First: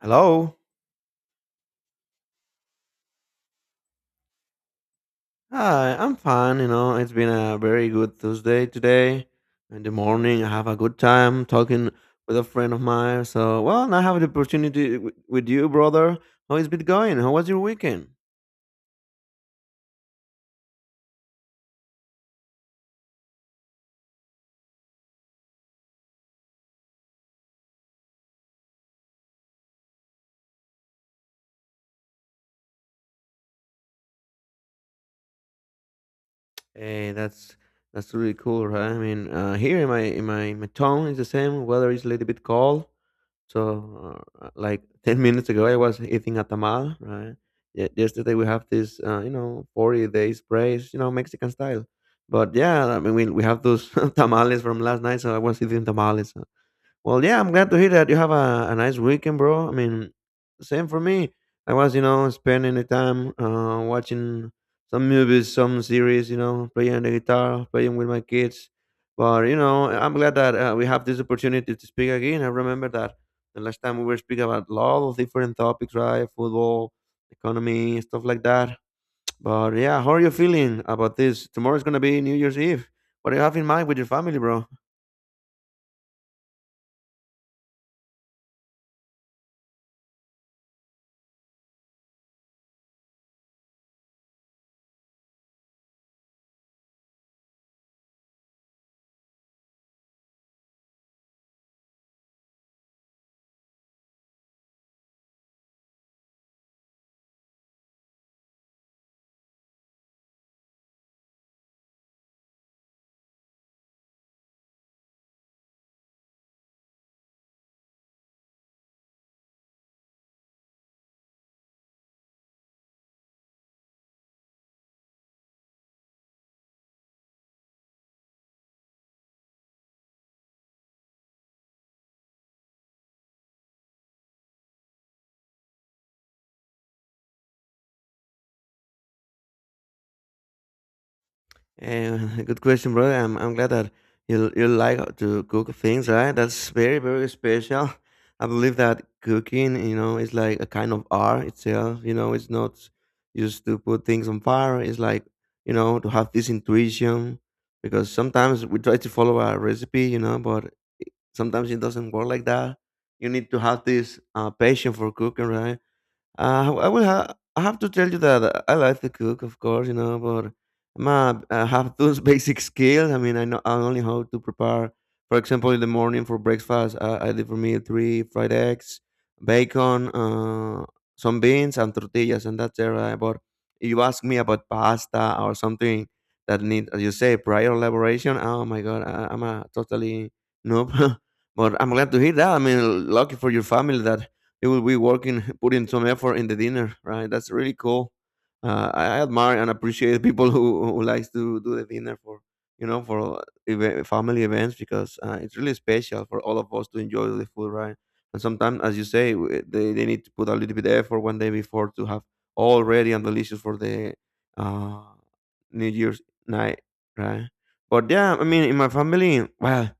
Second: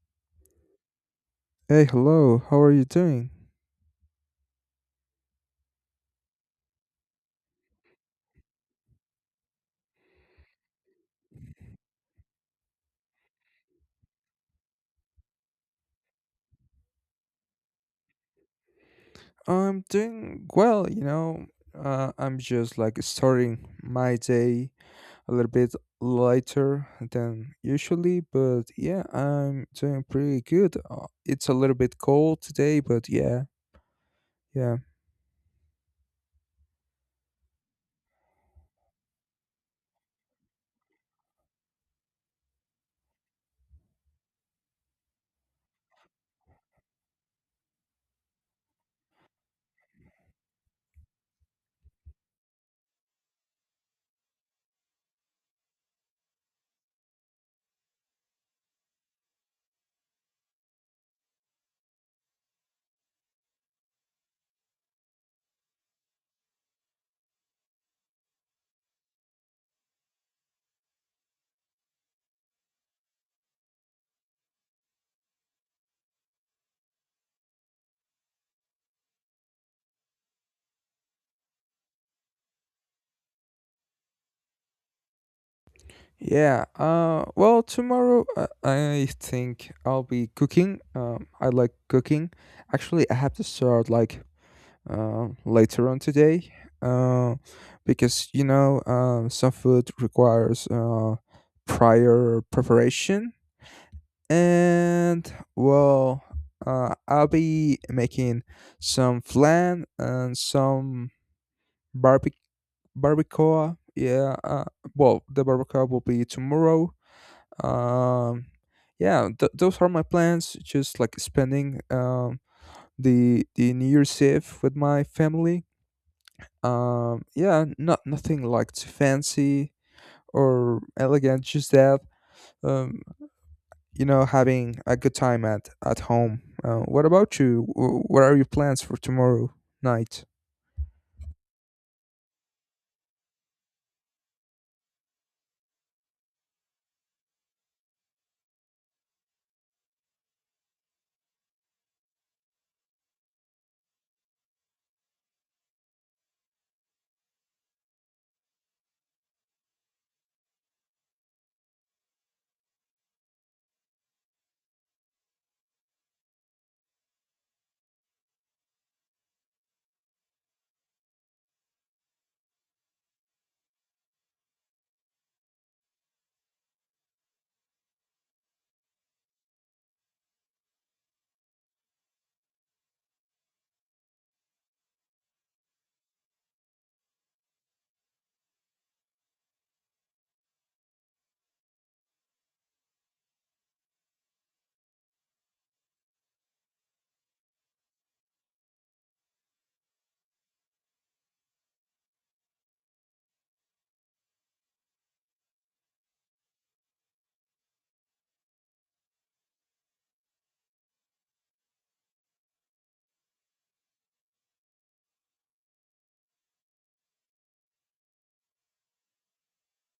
Hello. Hey, hello. How are you doing? Hi, I'm fine. You know, it's been a very good Tuesday today. In the morning, I have a good time talking with a friend of mine. So, well, now I have the opportunity with you, brother. How is it going? How was your weekend? I'm doing well, you know. I'm just like starting my day a little bit lighter than usually, but yeah, I'm doing pretty good. It's a little bit cold today, but yeah, Hey, that's really cool, right? I mean, here in my town, it's the same. Weather is a little bit cold. So, like 10 minutes ago, I was eating a tamal, right? Yesterday, we have this, 40 days praise, you know, Mexican style. But yeah, I mean, we have those tamales from last night. So I was eating tamales. Well, yeah, I'm glad to hear that you have a nice weekend, bro. I mean, same for me. I was, you know, spending the time watching some movies, some series, you know, playing the guitar, playing with my kids. But, you know, I'm glad that we have this opportunity to speak again. I remember that the last time we were speaking about a lot of different topics, right? Football, economy, stuff like that. But yeah, how are you feeling about this? Tomorrow's going to be New Year's Eve. What do you have in mind with your family, bro? yeah. Tomorrow I think I'll be cooking. I like cooking. Actually, I have to start like later on today, uh, because you know, some food requires, prior preparation, and well, I'll be making some flan and some barbe- barbacoa. Yeah, well, the barbacoa will be tomorrow. um, yeah, those are my plans, just like spending the new year's eve with my family. Yeah, not nothing like too fancy or elegant, just that, um, you know, having a good time at home. What about you? What are your plans for tomorrow night? Yeah, good question, brother. I'm glad that you like to cook things, right? That's very special. I believe that cooking, you know, is like a kind of art itself. You know, it's not just to put things on fire. It's like, you know, to have this intuition because sometimes we try to follow a recipe, you know, but sometimes it doesn't work like that. You need to have this passion for cooking, right? I have to tell you that I like to cook, of course, you know, but I have those basic skills. I mean, I know I only how to prepare. For example, in the morning for breakfast, I did for me three fried eggs, bacon, some beans, and tortillas, and that's it. Right? But if you ask me about pasta or something that need, as you say, prior elaboration, oh my god, I'm a totally noob. But I'm glad to hear that. I mean, lucky for your family that you will be working, putting some effort in the dinner, right? That's really cool. I admire and appreciate people who likes to do the dinner for, you know, for family events because it's really special for all of us to enjoy the food, right? And sometimes, as you say, they need to put a little bit of effort one day before to have all ready and delicious for the uh, New Year's night, right? But yeah, I mean, in my family, well,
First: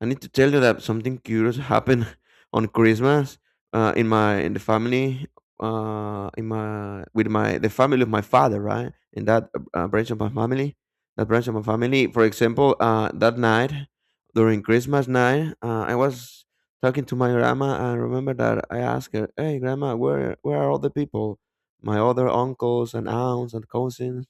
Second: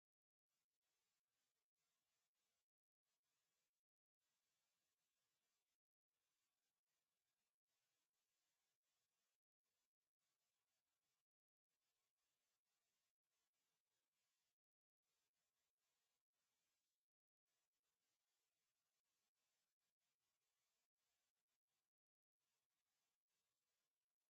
I need to tell you that something curious happened on Christmas, in my in the family in my with my the family of my father, right? In that branch of my family, that branch of my family. For example, that night during Christmas night, I was talking to my grandma. And remember that I asked her, "Hey, grandma, where are all the people? My other uncles and aunts and cousins?"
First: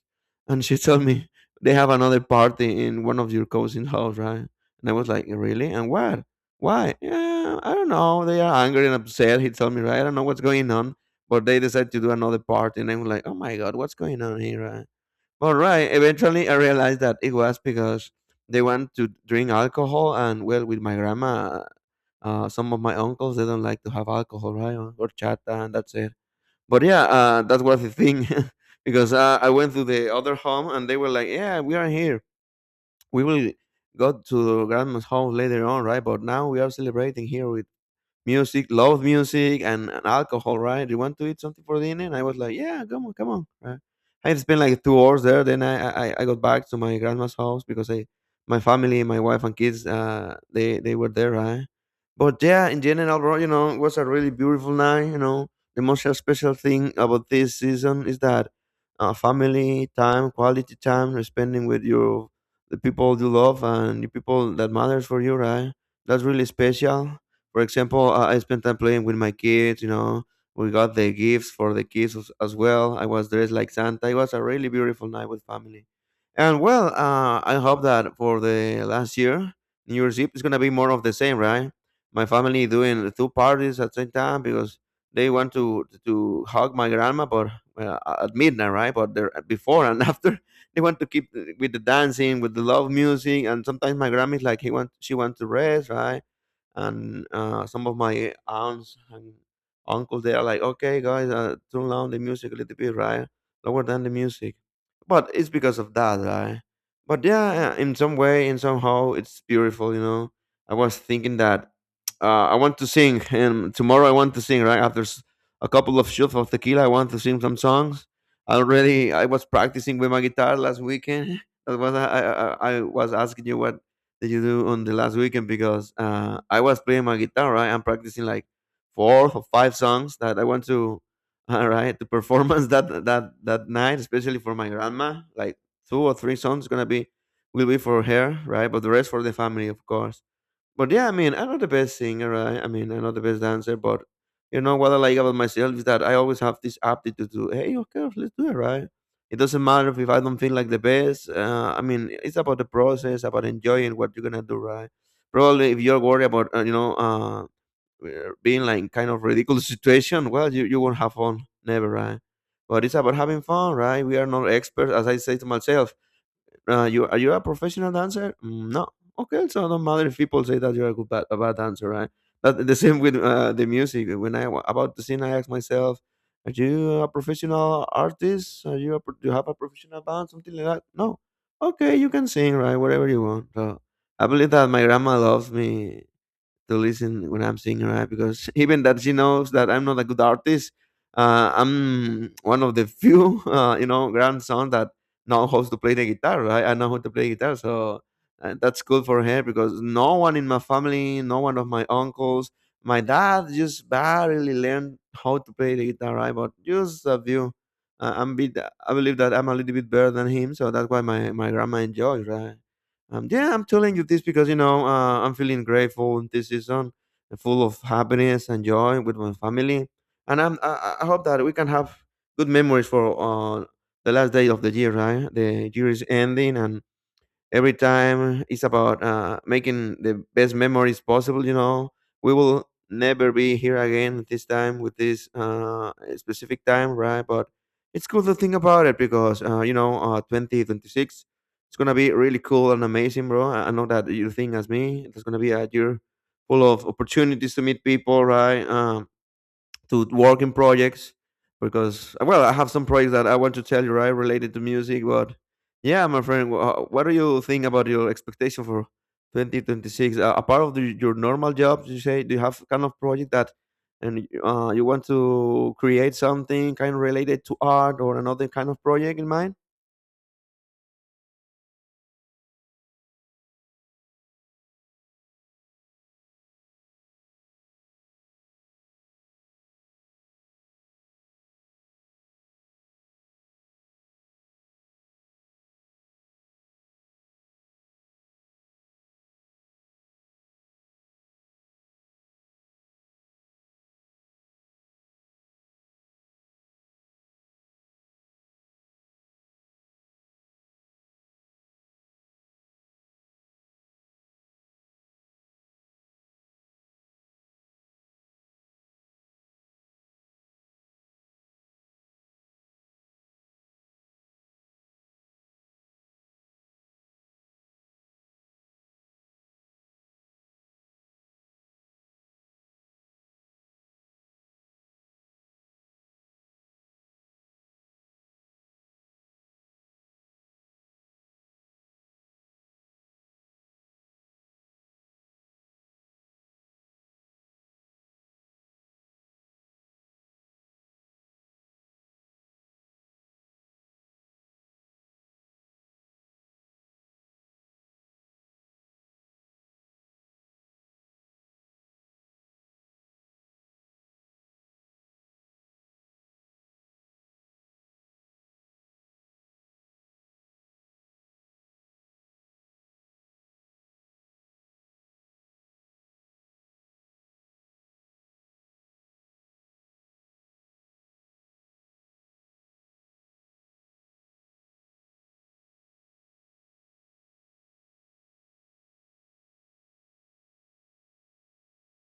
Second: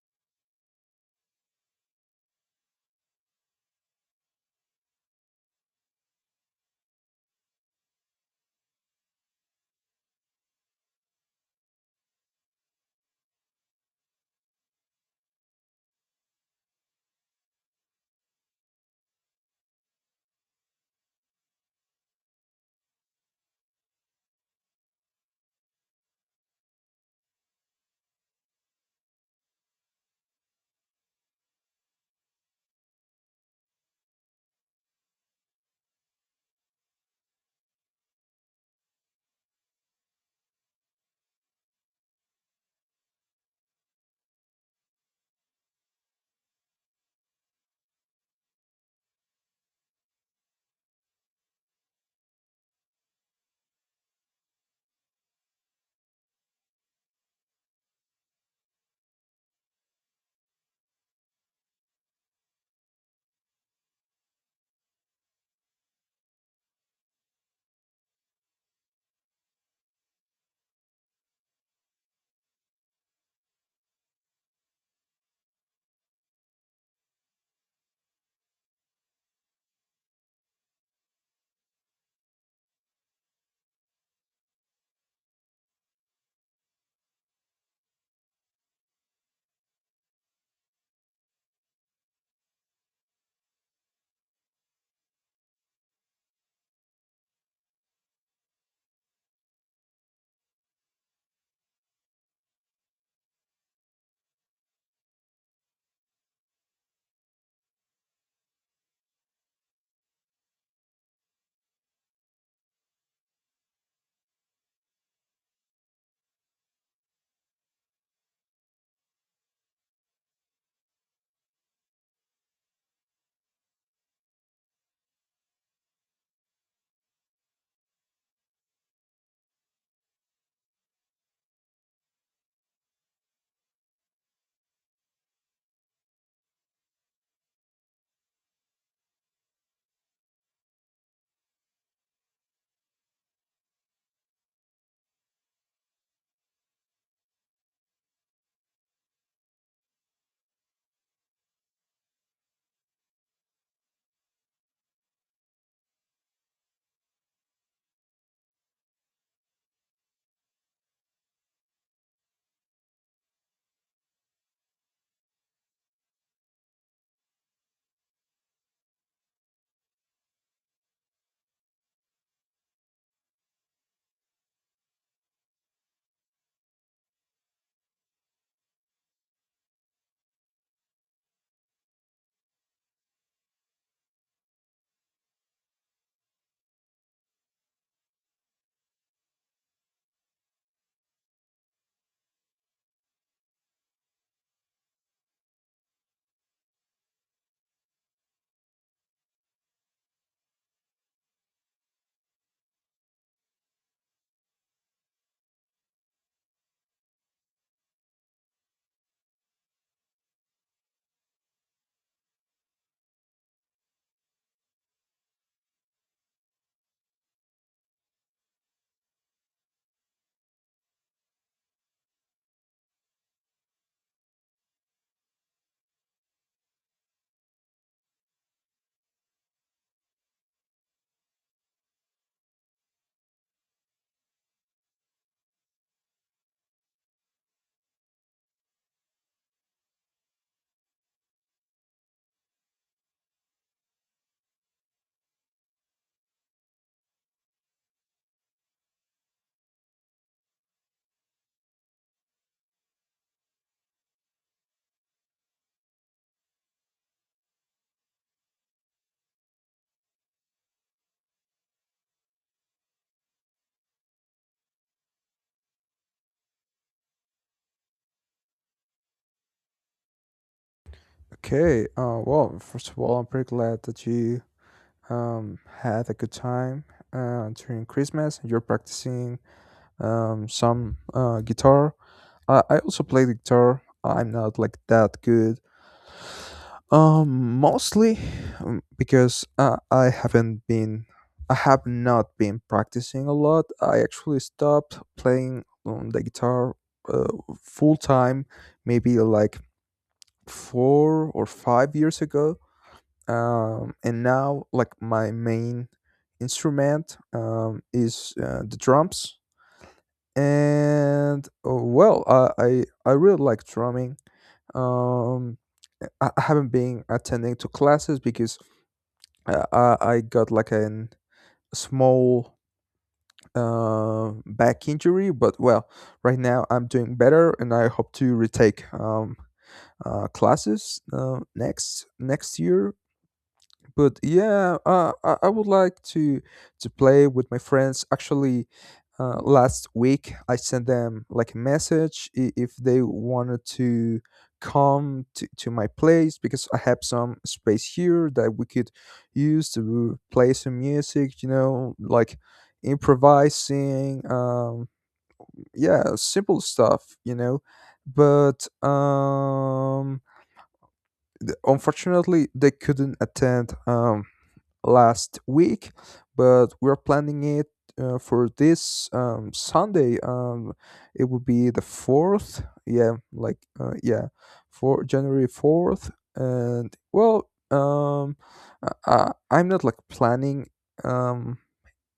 And she told me they have another party in one of your cousin's house, right? And I was like, really? And what? Why? Yeah, I don't know. They are angry and upset. He told me, right? I don't know what's going on. But they decided to do another party. And I'm like, oh my God, what's going on here? Right? But right, eventually I realized that it was because they want to drink alcohol. And well, with my grandma, some of my uncles, they don't like to have alcohol, right? Or horchata, and that's it. But yeah, that was the thing. Because I went to the other home and they were like, yeah, we are here, we will go to grandma's house later on, right? But now we are celebrating here with music, love music, and alcohol, right? You want to eat something for dinner? And I was like, yeah, come on, come on. Right? I had spent like 2 hours there. Then I got back to my grandma's house because my family, my wife and kids, they were there, right? But yeah, in general, bro, you know, it was a really beautiful night. You know, the most special thing about this season is that family time, quality time, you're spending with your the people you love and the people that matters for you, right? That's really special. For example, I spent time playing with my kids. You know, we got the gifts for the kids as well. I was dressed like Santa. It was a really beautiful night with family. And well, I hope that for the last year, New Year's Eve is gonna be more of the same, right? My family doing two parties at the same time because they want to hug my grandma, but well, at midnight, right? But there before and after, they want to keep with the dancing, with the love music, and sometimes my grandma is like he want she wants to rest, right? And some of my aunts and uncles they are like, okay guys, turn down the music a little bit, right? Lower down the music. But it's because of that, right? But yeah, in some way and somehow it's beautiful, you know. I was thinking that I want to sing, and tomorrow I want to sing right after a couple of shots of tequila. I want to sing some songs. Already I was practicing with my guitar last weekend. That was I was asking you what that you do on the last weekend, because I was playing my guitar, right? I'm practicing like four or five songs that I want to, right, to performance that night, especially for my grandma. Like two or three songs gonna be will be for her, right? But the rest for the family, of course. But yeah, I mean, I'm not the best singer, right? I mean, I'm not the best dancer, but you know what I like about myself is that I always have this aptitude to, hey, okay, let's do it, right? It doesn't matter if I don't feel like the best. I mean, it's about the process, about enjoying what you're gonna do, right? Probably if you're worried about, being like kind of ridiculous situation, well, you won't have fun, never, right? But it's about having fun, right? We are not experts, as I say to myself. You a professional dancer? "Mm, no. Okay, so it don't matter if people say that you're a a bad dancer, right? That the same with the music. When I about to sing, I ask myself, "Are you a professional artist? Are you do you have a professional band? Something like that?" No. Okay, you can sing, right? Whatever you want. So I believe that my grandma loves me to listen when I'm singing, right? Because even that she knows that I'm not a good artist, I'm one of the few, grandson that know how to play the guitar, right? I know how to play guitar, so that's good for her because no one in my family, no one of my uncles, my dad just barely learned how to play the guitar, right? But just a few. Uh, I'm bit, I believe that I'm a little bit better than him, so that's why my grandma enjoys, right? Yeah, I'm telling you this because you know, I'm feeling grateful this season, full of happiness and joy with my family, and I hope that we can have good memories for the last day of the year. Right, the year is ending, and every time it's about making the best memories possible, you know, we will never be here again at this time with this specific time, right? But it's cool to think about it because 2026 it's gonna be really cool and amazing, bro. I know that you think as me, it's gonna be a year full of opportunities to meet people, right? To work in projects because, well, I have some projects that I want to tell you, right, related to music. But yeah, my friend, what do you think about your expectation for 2026? Apart of your normal job, you say, do you have kind of project that and you want to create something kind of related to art or another kind of project in mind? Okay, well, first of all, I'm pretty glad that you, had a good time during Christmas. You're practicing, some guitar. I also play the guitar. I'm not like that good. Mostly, because I have not been practicing a lot. I actually stopped playing, the guitar, uh, full time, maybe like 4 or 5 years ago. And now like my main instrument, is, the drums. And well, I really like drumming. Um, I haven't been attending to classes because, I got like a small back injury, but well, right now I'm doing better, and I hope to retake, classes next year. But yeah, I would like to play with my friends. Actually, last week I sent them like a message if they wanted to come to my place because I have some space here that we could use to play some music. You know, like improvising. Yeah, simple stuff. You know, but unfortunately they couldn't attend. Last week, but we're planning it for this, Sunday. It would be the fourth. Yeah, like yeah, for January 4th. And well, I'm not like planning, um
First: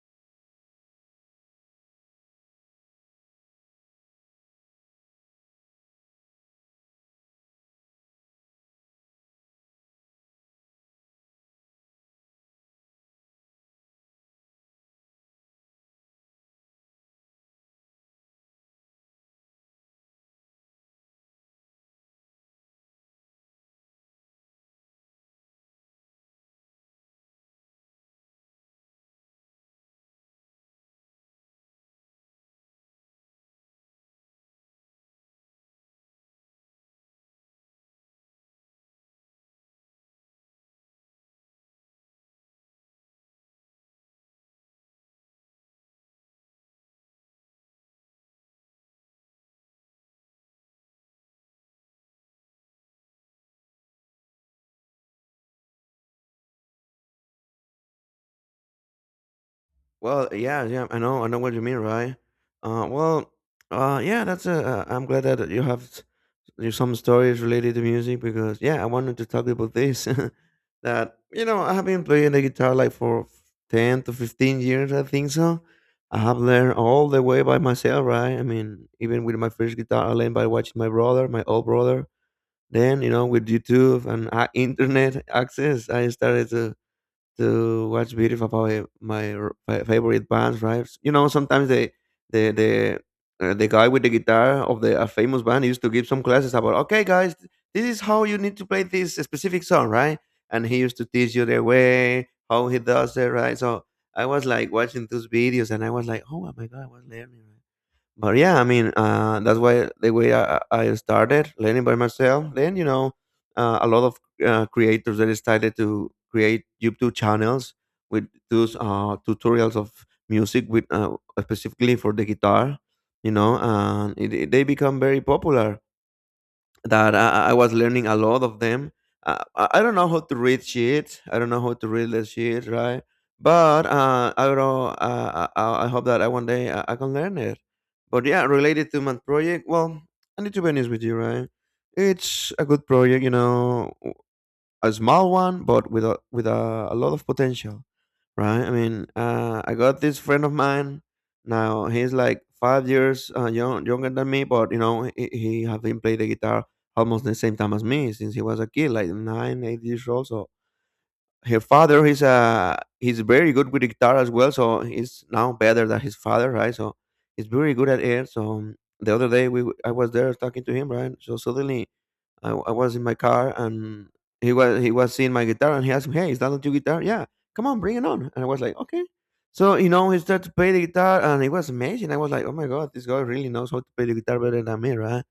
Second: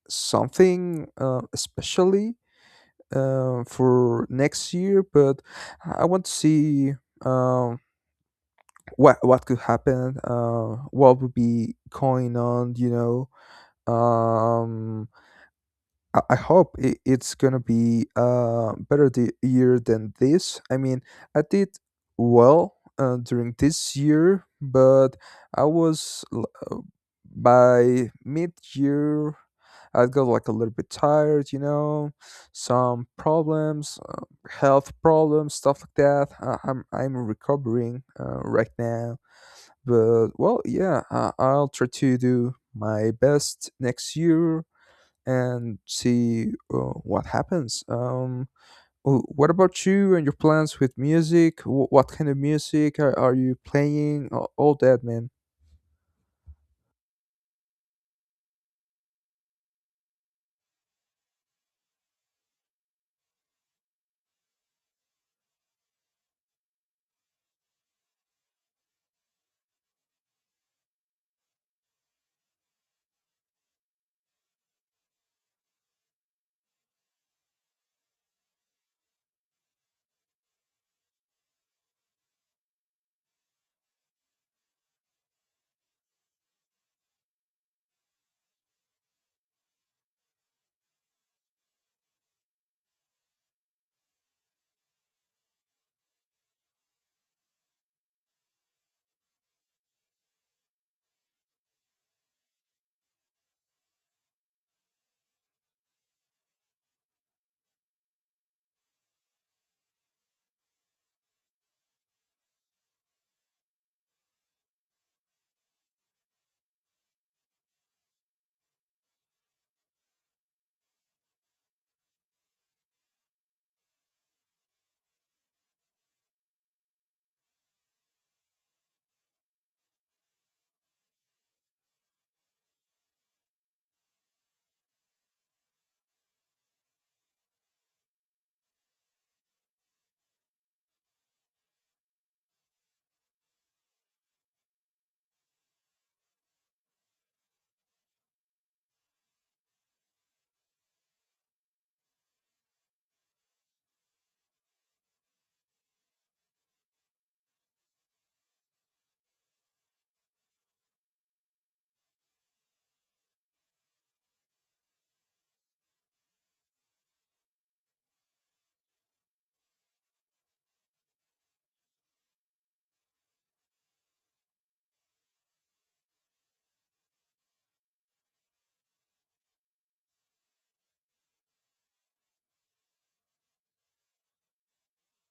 something especially for next year, but I want to see, um what could happen, what would be going on, you know. um I hope it's gonna be better the year than this. I mean, I did well during this year, but i was l- uh, by mid-year I got like a little bit tired, you know, some problems, health problems, stuff like that. I'm recovering right now, but well, yeah, I'll try to do my best next year and see what happens. What about you and your plans with music? What kind of music are you playing? All that, man. Well, yeah, I know what you mean, right? Well, yeah, that's a. I'm glad that you have s- you some stories related to music because yeah, I wanted to talk about this. I have been playing the guitar like for 10 to 15 years, I think so. I have learned all the way by myself, right? I mean, even with my first guitar, I learned by watching my brother, my old brother. With YouTube and internet access, I started to watch videos about my favorite bands, right? You know, sometimes the the the guy with the guitar of the a famous band used to give some classes about, okay, guys, this is how you need to play this specific song, right? And he used to teach you the way how he does it, right? So I was like watching those videos, and I was like, oh my god, I was learning. Right? But yeah, I mean, that's why the way I started learning by myself. Then you know, a lot of creators that started to create YouTube channels with those tutorials of music with specifically for the guitar. You know, and they become very popular that I was learning a lot of them. I don't know how to read sheets. I don't know how to read the sheet, right? But I don't know. I hope that I one day I can learn it. But yeah, related to my project, well, I need to be honest with you, right? It's a good project, you know, a small one, but with a lot of potential, right? I mean, I got this friend of mine. Now he's like 5 years younger than me, but you know he have been playing the guitar almost the same time as me since he was a kid, like nine, 8 years old. So her father, he's very good with guitar as well. So he's now better than his father, right? So he's very good at it. So the other day I was there talking to him, right? So suddenly I was in my car and he was seeing my guitar and he asked me, "Hey, is that not your guitar?" Yeah, come on, bring it on. And I was like, "Okay." So you know, he started to play the guitar and it was amazing. I was like, "Oh my god, this guy really knows how to play the guitar better than me, right?"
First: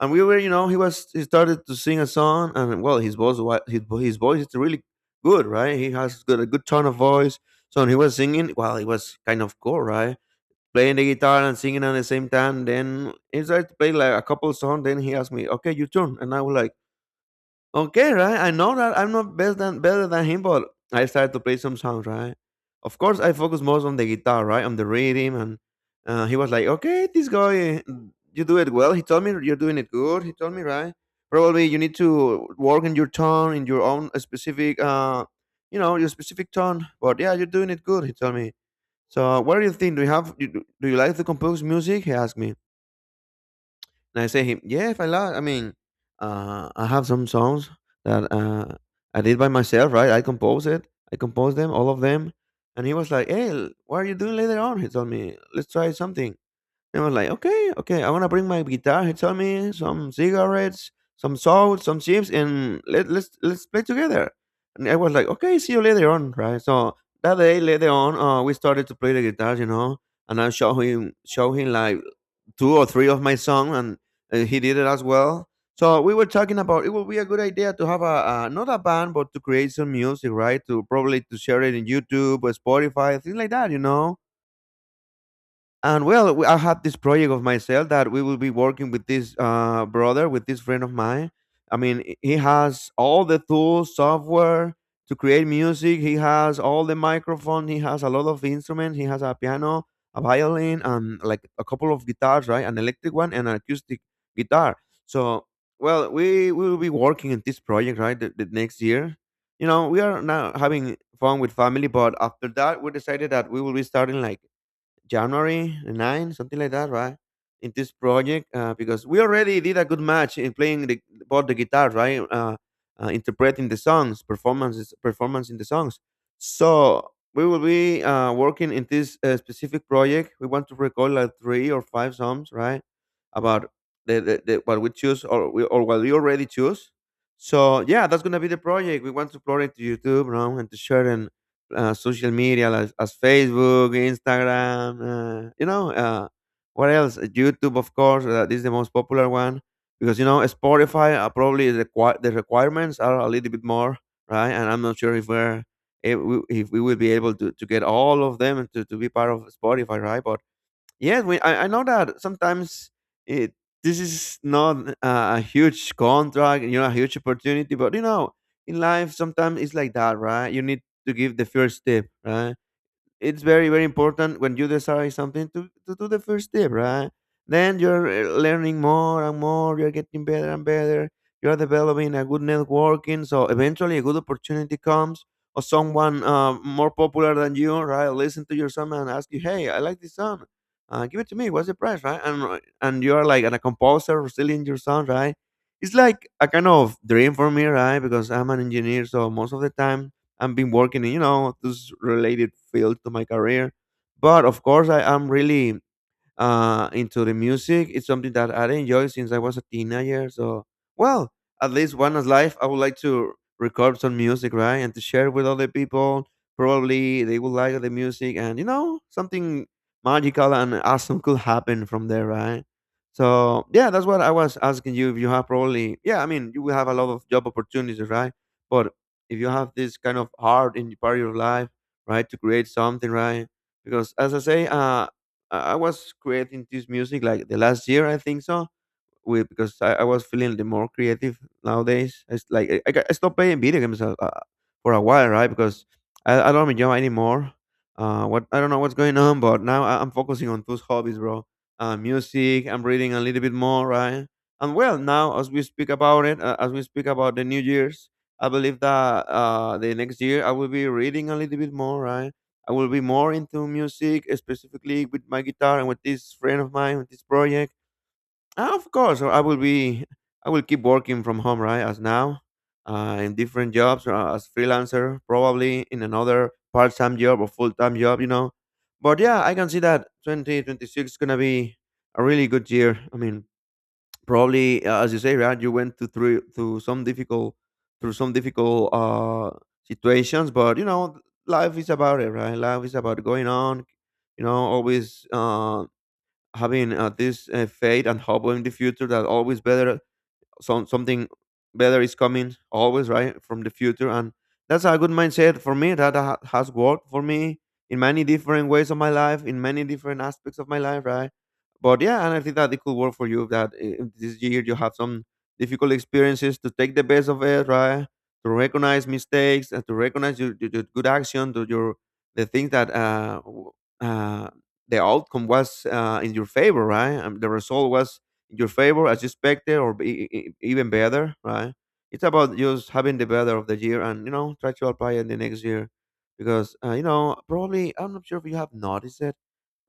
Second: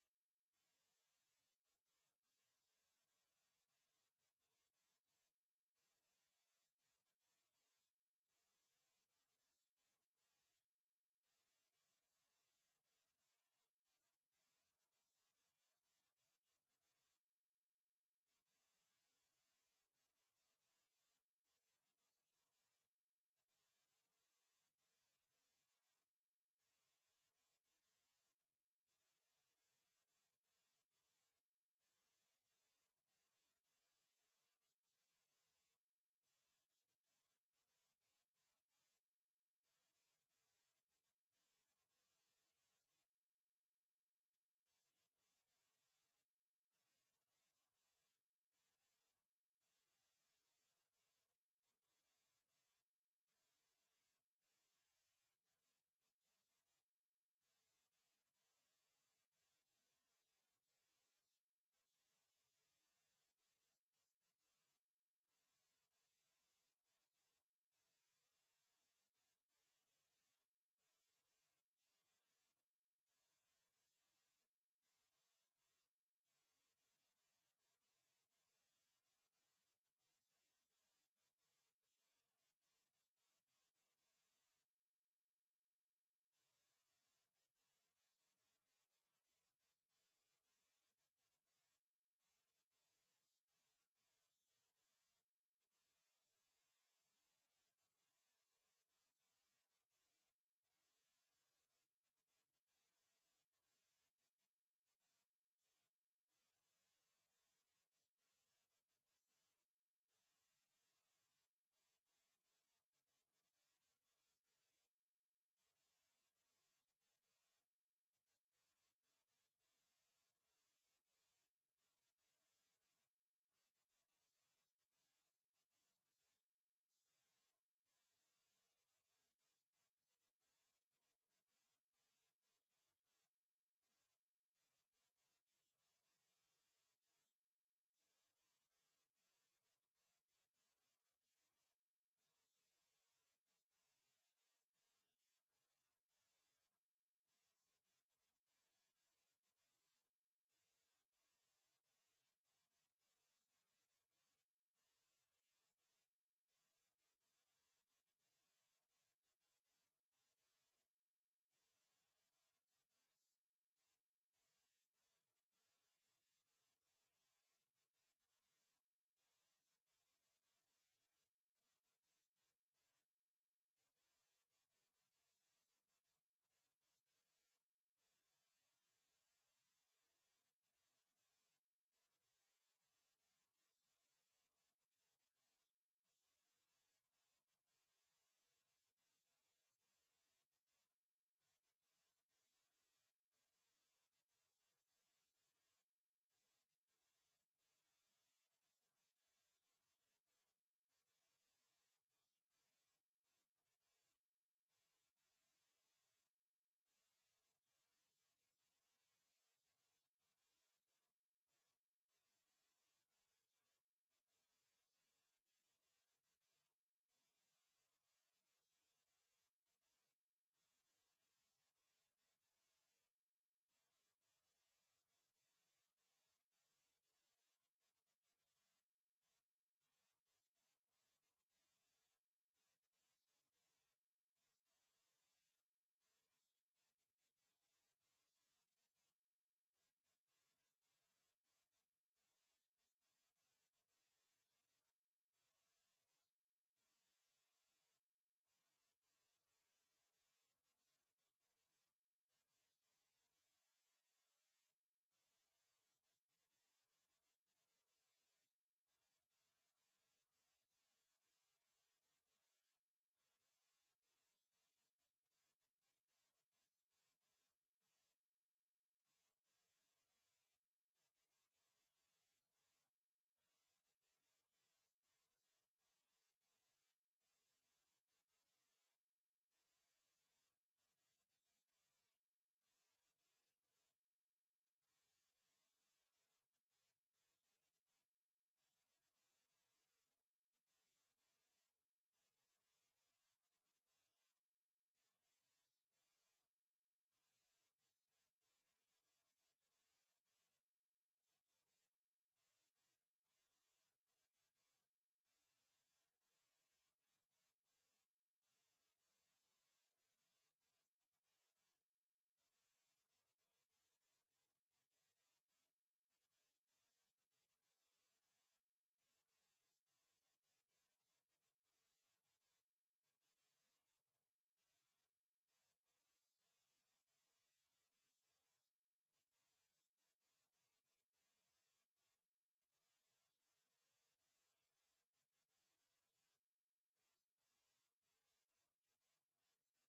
And we were, you know, he started to sing a song and well, his voice wa- his vo- his voice is really good, right? He has got a good tone of voice. So when he was singing, well, it was kind of cool, right? Playing the guitar and singing at the same time. Then he started to play like a couple songs. Then he asked me, "Okay, your turn," and I was like. Okay, right. I know that I'm not best than better than him, but I started to play some songs, right? Of course, I focus most on the guitar, right, on the rhythm, and he was like, "Okay, this guy, you do it well." He told me you're doing it good. He told me, right? Probably you need to work in your tone, in your own your specific tone. But yeah, you're doing it good. He told me. So, what do you think? Do you have? Do you like to compose music? He asked me. And I say him, yeah, if I like, I mean, I have some songs that I did by myself, right? I composed it. I composed them, all of them. And he was like, hey, what are you doing later on? He told me, let's try something. And I was like, okay, okay, I want to bring my guitar. He told me some cigarettes, some salt, some chips, and let's play together. And I was like, okay, see you later on, right? So that day later on, we started to play the guitars, you know, and I show him like two or three of my songs, and he did it as well. So we were talking about it would be a good idea to have a not a band, but to create some music, right? To probably to share it in YouTube or Spotify, things like that, you know, and well, I have this project of myself that we will be working with this brother, with this friend of mine. I mean, he has all the tools, software to create music. He has all the microphone. He has a lot of instruments. He has a piano, a violin, and like a couple of guitars, right? An electric one and an acoustic guitar. So, well, we will be working in this project, right? The next year. You know, we are now having fun with family, but after that, we decided that we will be starting like January 9, something like that, right? In this project, because we already did a good match in playing both the guitar, right? Interpreting the songs, performance in the songs. So we will be working in this specific project. We want to record like three or five songs, right? About the what we choose or what we already choose. So yeah, that's gonna be the project. We want to upload it to YouTube, you know, and to share and social media as Facebook, Instagram, what else? YouTube, of course, this is the most popular one because you know Spotify probably the requirements are a little bit more, right? And I'm not sure if we're if we will be able to get all of them to be part of Spotify, right? But yeah, I know that sometimes it this is not a huge contract, you know, a huge opportunity, but you know, in life sometimes it's like that, right? You need to give the first step, right? It's very important when you decide something to do the first step, right? Then you're learning more and more, you're getting better and better, you're developing a good networking, so eventually a good opportunity comes, or someone more popular than you, right, listen to your song and ask you, hey, I like this song, give it to me, what's the price, right? And you're like, and a composer selling your song, right? It's like a kind of dream for me, right? Because I'm an engineer, so most of the time I've been working in, you know, this related field to my career, but of course I am really into the music. It's something that I enjoy since I was a teenager. So, well, at least one is life, I would like to record some music, right, and to share with other people. Probably they will like the music, and you know, something magical and awesome could happen from there, right? So yeah, that's what I was asking you. If you have probably, yeah, I mean, you will have a lot of job opportunities, right? But if you have this kind of heart in the part of your life, right, to create something, right? Because as I say, I was creating this music like the last year, I think so, with because I was feeling the more creative nowadays. It's like I stopped playing video games for a while, right? Because I don't enjoy anymore. What I don't know what's going on, but now I'm focusing on those hobbies, bro. Music. I'm reading a little bit more, right? And well, now as we speak about it, as we speak about the New Year's, I believe that the next year I will be reading a little bit more, right? I will be more into music, specifically with my guitar and with this friend of mine, with this project. Ah, of course, I will be. I will keep working from home, right? As now, in different jobs as freelancer, probably in another part-time job or full-time job, you know. But yeah, I can see that 2026 is gonna be a really good year. I mean, probably as you say, right? You went to through some difficult through some difficult situations, but you know, life is about it, right? Life is about going on. You know, always having this faith and hope in the future that always better something better is coming always, right, from the future. And that's a good mindset for me that has worked for me in many different ways of my life, in many different aspects of my life, right? But yeah, and I think that it could work for you, that if this year you have some difficult experiences, to take the best of it, right? To recognize mistakes and to recognize your good action to your, the things that uh the outcome was in your favor, right? And the result was in your favor as you expected, or even better, right? It's about just having the better of the year and, you know, try to apply it the next year. Because, you know, probably, I'm not sure if you have noticed it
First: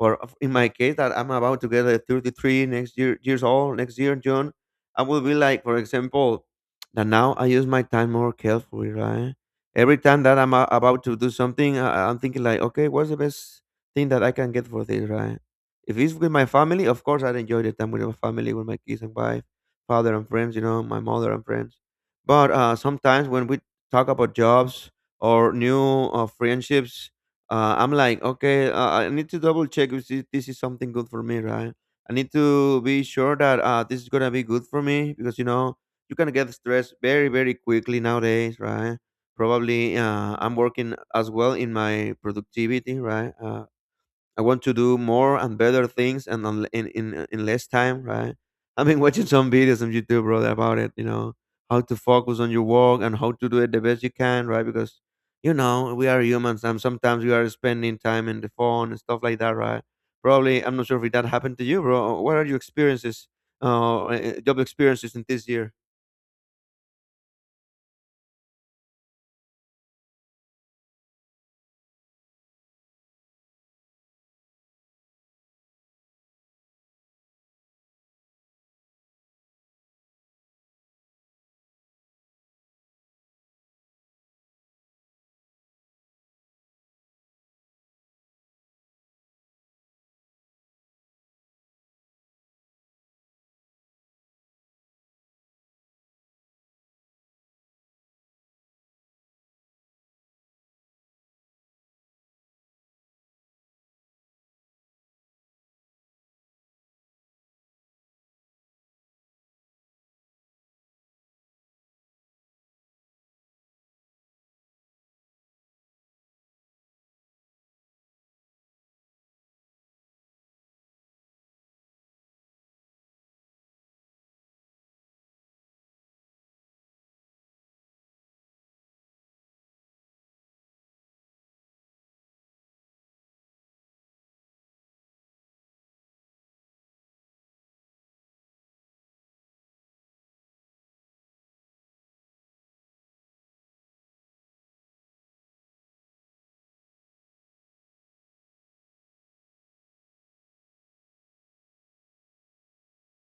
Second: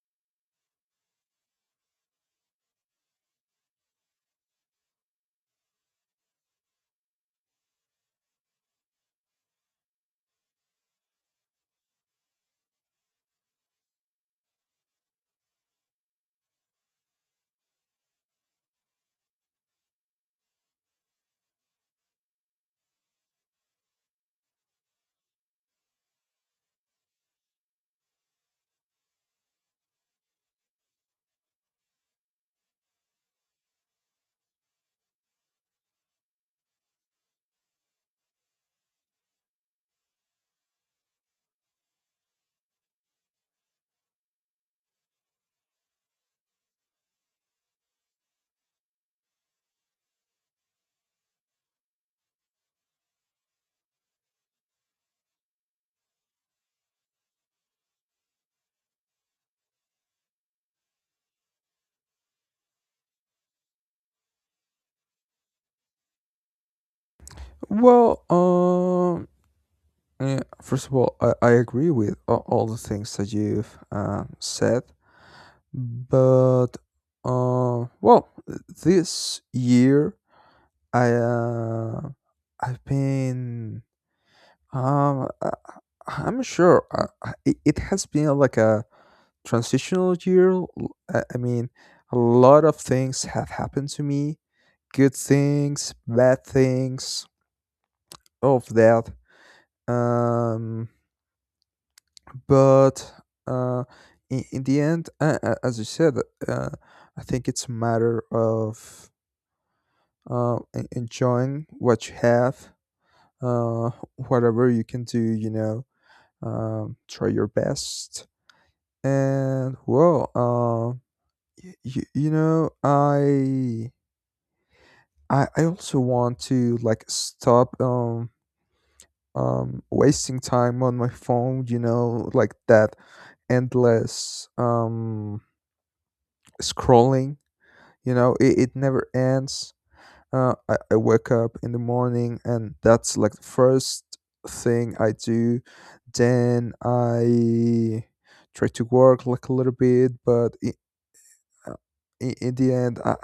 in my case, that I'm about to get a 33 next year, years old next year in June, I will be like, for example, that now I use my time more carefully, right? Every time that I'm about to do something, I'm thinking like, okay, what's the best thing that I can get for this, right? If it's with my family, of course, I enjoy the time with my family, with my kids and wife, father and friends, you know, my mother and friends. But sometimes when we talk about jobs or new friendships, I'm like, okay, I need to double check if this is something good for me, right? I need to be sure that this is gonna be good for me, because you know you can get stressed very, very quickly nowadays, right? Probably, I'm working as well in my productivity, right? I want to do more and better things and on, in less time, right? I've been watching some videos on YouTube, brother, about it. You know, how to focus on your work and how to do it the best you can, right? Because you know, we are humans, and sometimes we are spending time in the phone and stuff like that, right? Probably, I'm not sure if that happened to you, bro. What are your experiences, job experiences in this year? Well, first of all, I agree with all the things that you've said, but well, this year I I've been Um, I, I am sure. It has been like a transitional year. I mean, a lot of things have happened to me. Good things, bad things, all of that. Um, but uh, in the end, as you said, uh, I think it's a matter of enjoying what you have. Uh, Whatever you can do, you know, try your best. And well, you know, I also want to like stop wasting time on my phone. You know, like that endless scrolling. You know, it never ends. I wake up in the morning, and that's like the first thing I do. Then I try to work like a little bit, but uh, in the end, I,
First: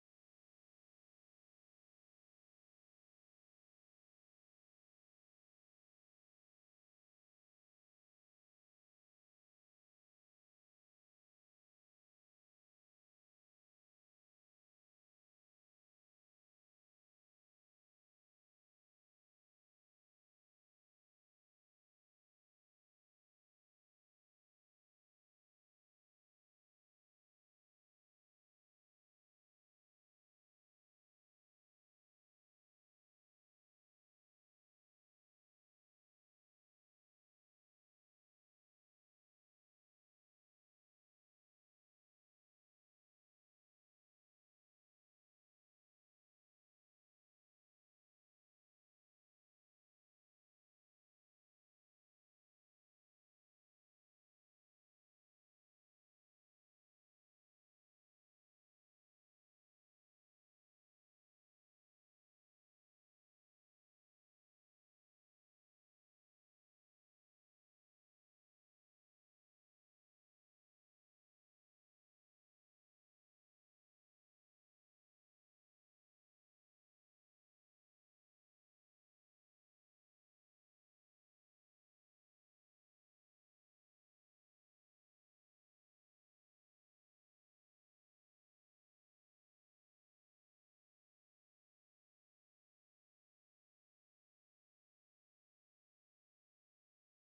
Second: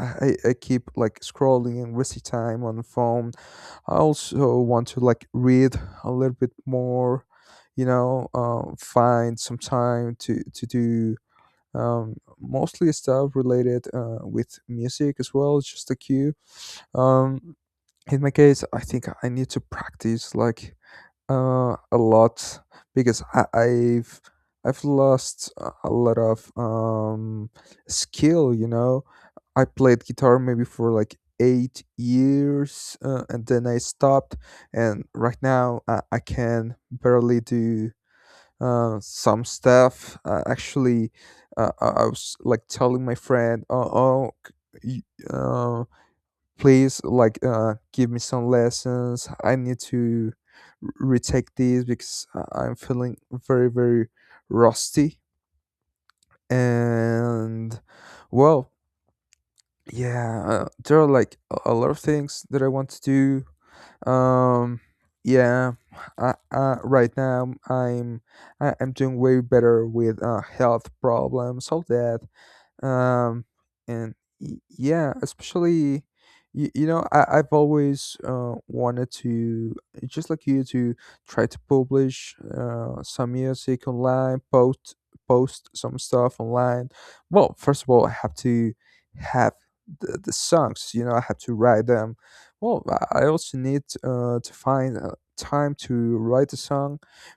I, I keep like scrolling and wasting time on phone. I also want to like read a little bit more, you know, find some time to do, mostly stuff related with music as well, just a cue. Um, in my case, I think I need to practice like a lot because I've lost a lot of skill, you know. I played guitar maybe for like 8 years, and then I stopped. And right now, I can barely do some stuff. Actually, I was like telling my friend, "Oh, c- y- uh, please, like, give me some lessons. I need to retake this because I'm feeling very, very rusty." And well. Yeah, there are like a lot of things that I want to do. Um, yeah, right now I'm I am doing way better with health problems, all that, um and yeah. Especially you know, I, I've always wanted to, just like you, to try to publish some music online, post some stuff online. Well, first of all, I have to have the songs, you know, I have to write them. Well, I also need to find time to write a song,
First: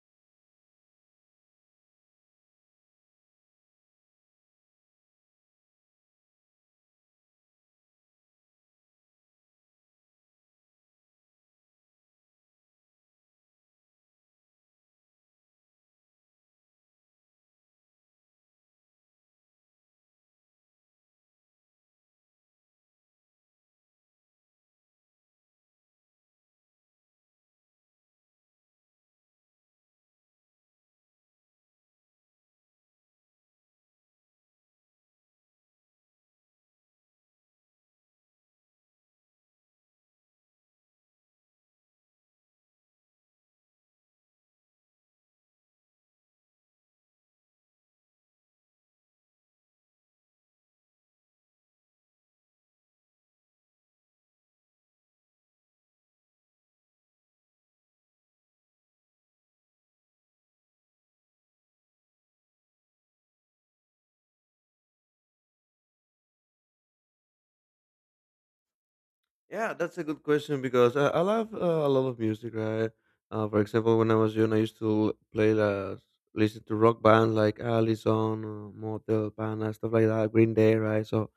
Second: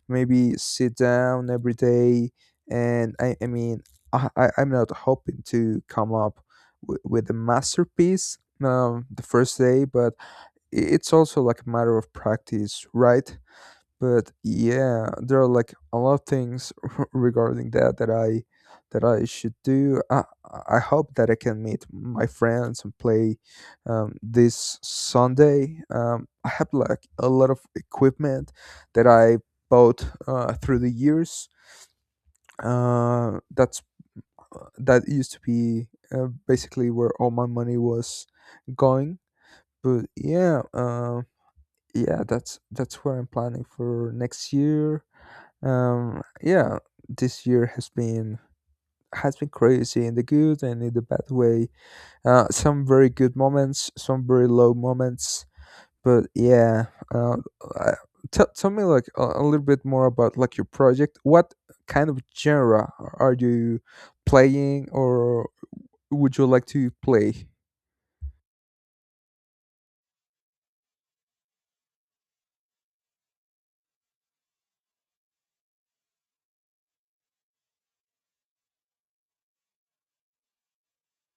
maybe sit down every day. And I mean, I'm not hoping to come up with a masterpiece, the first day, but it's also like a matter of practice, right? But yeah, there are like a lot of things regarding that that I should do. I hope that I can meet my friends and play, this Sunday. I have like a lot of equipment that I bought through the years. Uh, that's that used to be basically where all my money was going. But yeah, yeah, that's where I'm planning for next year. Yeah, this year has been, crazy in the good and in the bad way. Some very good moments, some very low moments. But yeah, uh, uh, tell me like a little bit more about like your project. What kind of genre are you playing or would you like to play? Yeah, that's a good question, because I love a lot of music, right? For example, when I was young, I used to play, listen to rock bands like Allison, Motel Pana, stuff like that, Green Day, right? So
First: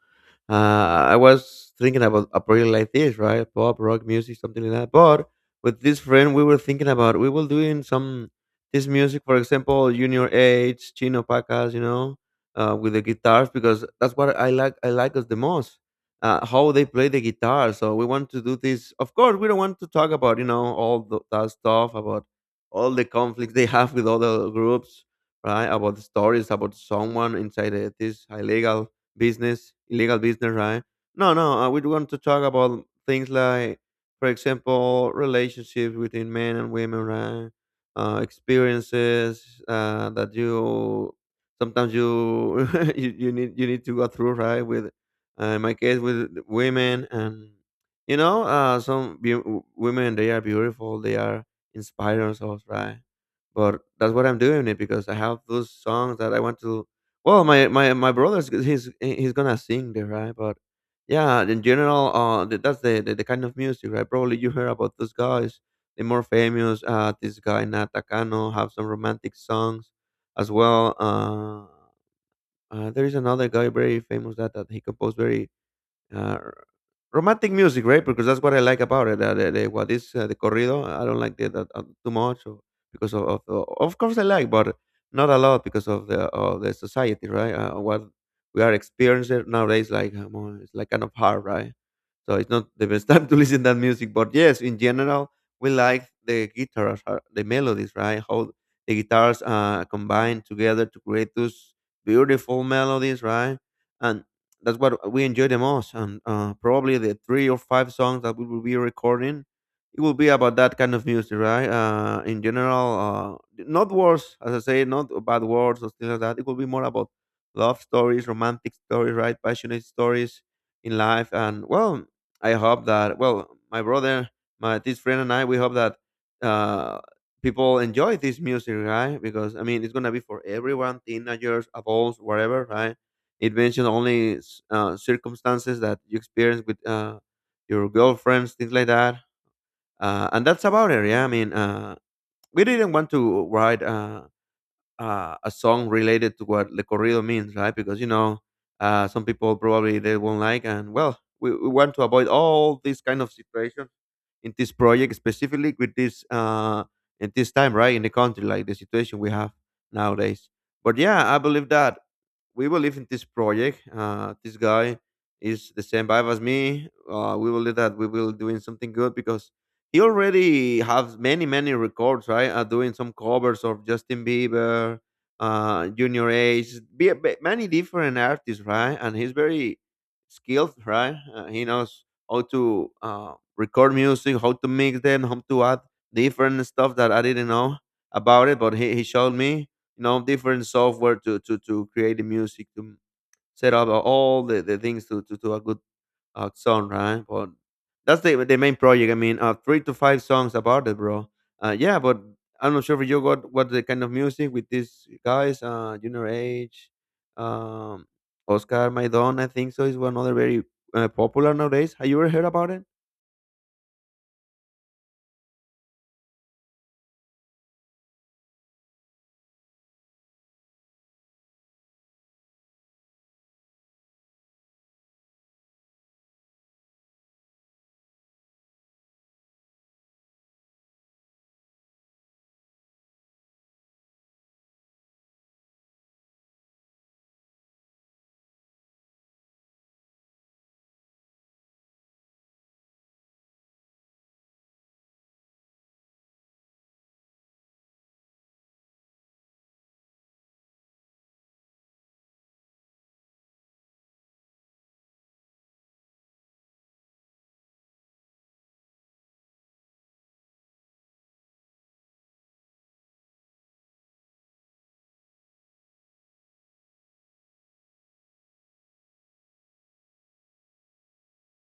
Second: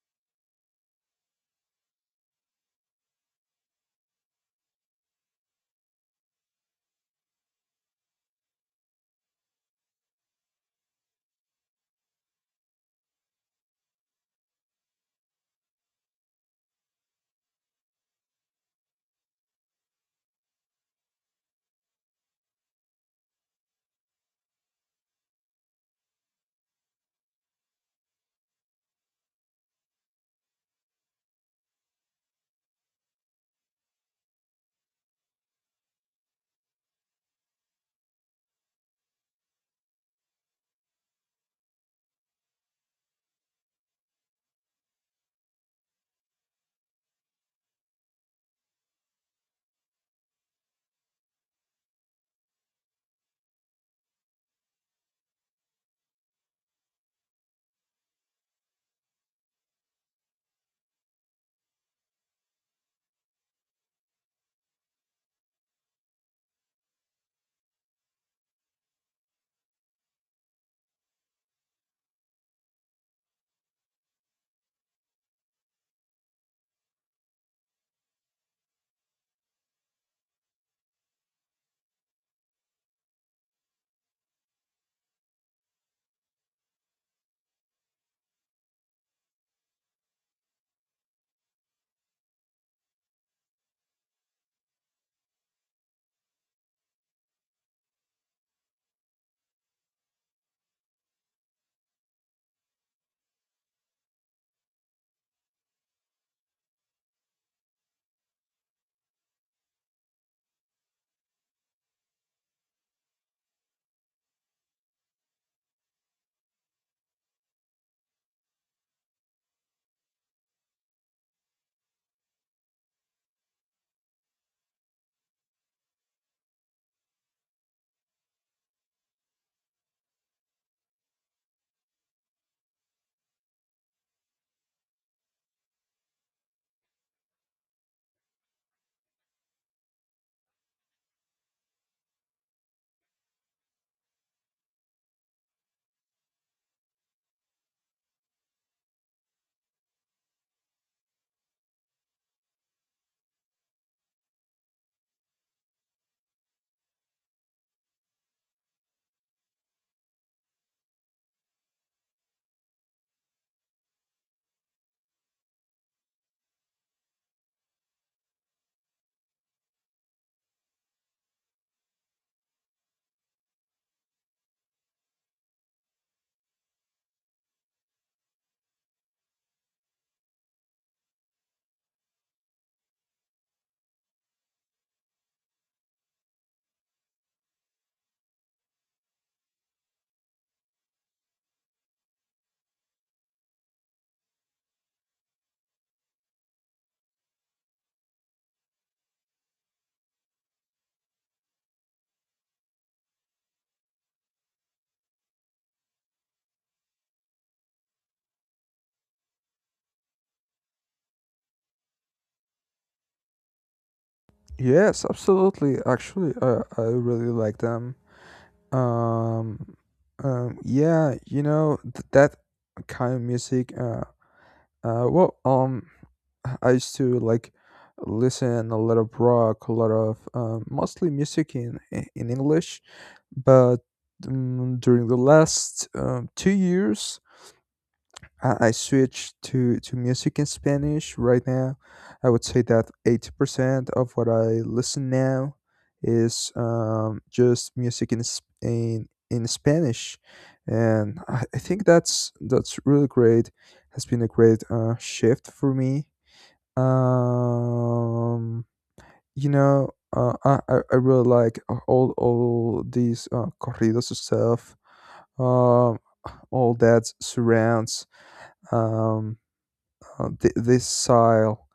I was thinking about a project like this, right? Pop, rock, music, something like that. But with this friend, we were thinking about we will doing some this music, for example, Junior H, Chino Pacas, you know, with the guitars, because that's what I like. I like us the most. How they play the guitar. So we want to do this. Of course, we don't want to talk about, you know, all the, that stuff about all the conflicts they have with other groups, right? About the stories about someone inside this illegal business, right? No, no, we want to talk about things like, for example, relationships between men and women, right? Experiences that you sometimes you, you need to go through, right? With in my case with women. And you know, some women, they are beautiful, they are inspiring us, right? But that's what I'm doing it, because I have those songs that I want to, well, my he's gonna sing there, right? But yeah, in general, that's the kind of music, right? Probably you heard about those guys, the more famous. This guy Nat Takano have some romantic songs as well. There is another guy very famous that he composed very uh, romantic music, right? Because that's what I like about it. What is the corrido? I don't like that too much, or because of, of course I like, but not a lot, because of the society, right? What we are experiencing nowadays, like it's like kind of hard, right? So it's not the best time to listen that music. But yes, in general, we like the guitars, the melodies, right? How the guitars combine together to create those beautiful melodies, right? And that's what we enjoy the most. And probably the three or five songs that we will be recording, it will be about that kind of music, right? In general, not words, as I say, not bad words or things like that. It will be more about love stories, romantic stories, right? Passionate stories in life. And well, I hope that, well, my brother, my this friend, and I, we hope that. Uh, People enjoy this music, right? Because I mean, it's gonna be for everyone, teenagers, adults, whatever, right? It mentioned only circumstances that you experience with your girlfriends, things like that. And that's about it. Yeah, I mean, we didn't want to write a song related to what Le Corrido means, right? Because, you know, some people probably they won't like. And, well, we want to avoid all these kind of situations in this project, specifically with this in this time, right, in the country, like the situation we have nowadays. But yeah, I believe that we believe in this project. This guy is the same vibe as me. We believe that we will doing something good, because he already has many many records, right? Doing some covers of Justin Bieber, Junior H, many different artists, right? And he's very skilled, right? He knows how to record music, how to mix them, how to add different stuff that I didn't know about it. But he showed me, you know, different software to to create the music, to set up all the things to, to a good song, right? But that's the main project. I mean, three to five songs about it, bro. Yeah, but I'm not sure if you got what the kind of music with these guys, Junior Age, um, Oscar Maidon, I think so, is one other very popular nowadays. Have you ever heard about it? Yes, absolutely. Actually, I really like them. Um, yeah, you know, that kind of music. Well, I used to like listen a lot of rock, a lot of mostly music in English, but during the last 2 years, I switched to music in Spanish right now. I would say that 80% of what I listen now is, just music in, in Spanish. And I think that's really great. Has been a great shift for me. Um, you know, I really like all these corridos stuff, um, all that surrounds, um, this style.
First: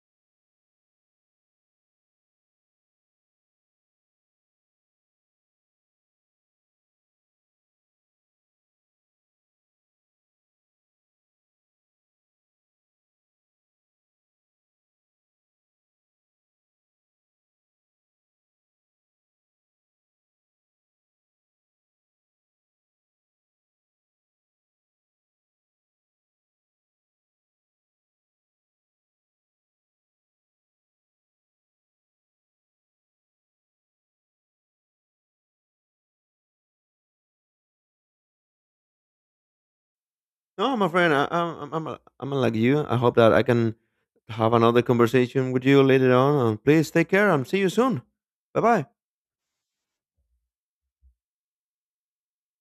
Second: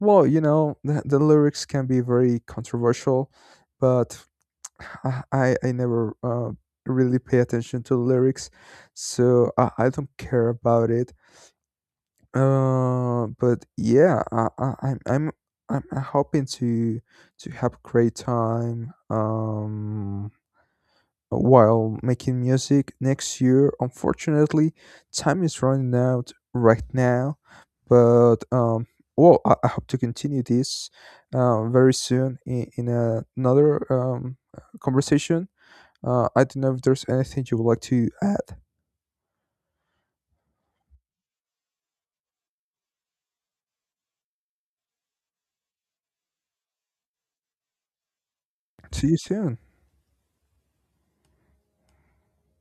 Well, you know, the lyrics can be very controversial, but I never really pay attention to the lyrics, so I don't care about it. But yeah, I, I'm hoping to have a great time. While making music next year. Unfortunately, time is running out right now, but well, I hope to continue this very soon in another, conversation. I don't know if there's anything you would like to add. No, my friend, I'm I'm like you. I hope that I can have another conversation with you later on. And please take care and see you soon. Bye bye. See you soon.